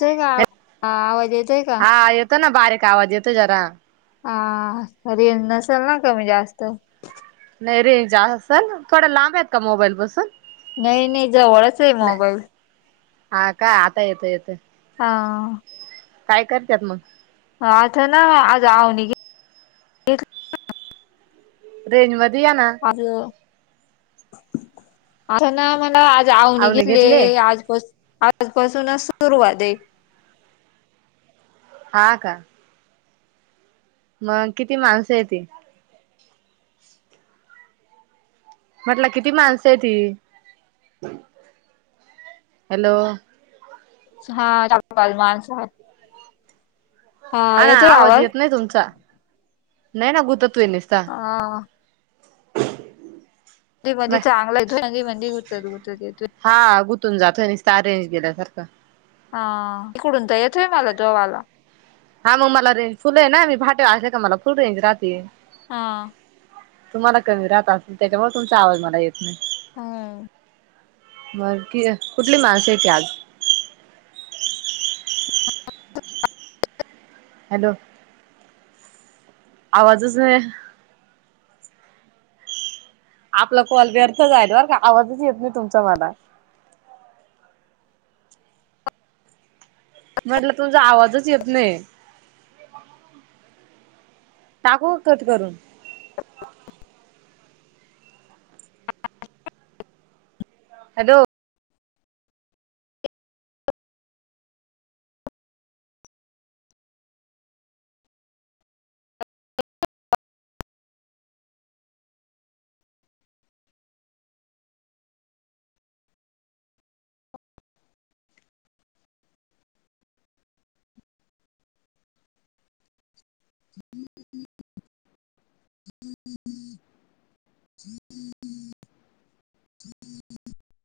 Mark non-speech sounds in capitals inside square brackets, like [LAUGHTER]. ते का आव आवाज येतोय का? हा येतो न, बारीक आवाज येतो जरा हा, रिगं नसेल ना, कमी जास्त नाही, रेंज असल. थोड लांब आहेत का मोबाईल पासून? नाही-नाही जवळच ये नाही. मोबाईल. हा. का, आता येतोय-येतोय. हा. काय करत्यात मग? आता ना आज आवनी गे रेंजमध्ये यांना. आज थ ना मना अवनी आवने घेतले घेतलीय, आजपा आजपासूनच सुरुवात आहे. हा, का. मग किती माणसं हेती? म्हटलं किती माणसे हेती? हॅलो. सहा-चार-पाच माणसं आहे. हा ना, आवाज येत नाही तुमचा. नाही ना, गुततोय निस्ता. हा. म मधी-मधी चांगला येतो. मधी-मधी गुतत- गुतत येतो. हा गुतून जातोय निस्ता, रेंज गेल्या सारखा हा, तिकडून त येतोय मला तू आवाला. हा, मग मला रेंज फुल आहे ना? मी फाट्यावर असले का मला फुल रेंज राहती हा. तुम्हाला कमी राहत असल, त्याच्यामुळे तुमचा आवाज मला येत नाही. हम्म. बग कि, कुठली मार्केट ये आज हॅलो, आवाजच नाही. आपला कॉल व्यर्थ जाईल बर का आवाजच येत नाही तुमचा मला? मी म्हटलं तुमचा आवाजच येत नाही. टाकू का कट करून? हॅलो. [INAUDIBLE] [INAUDIBLE]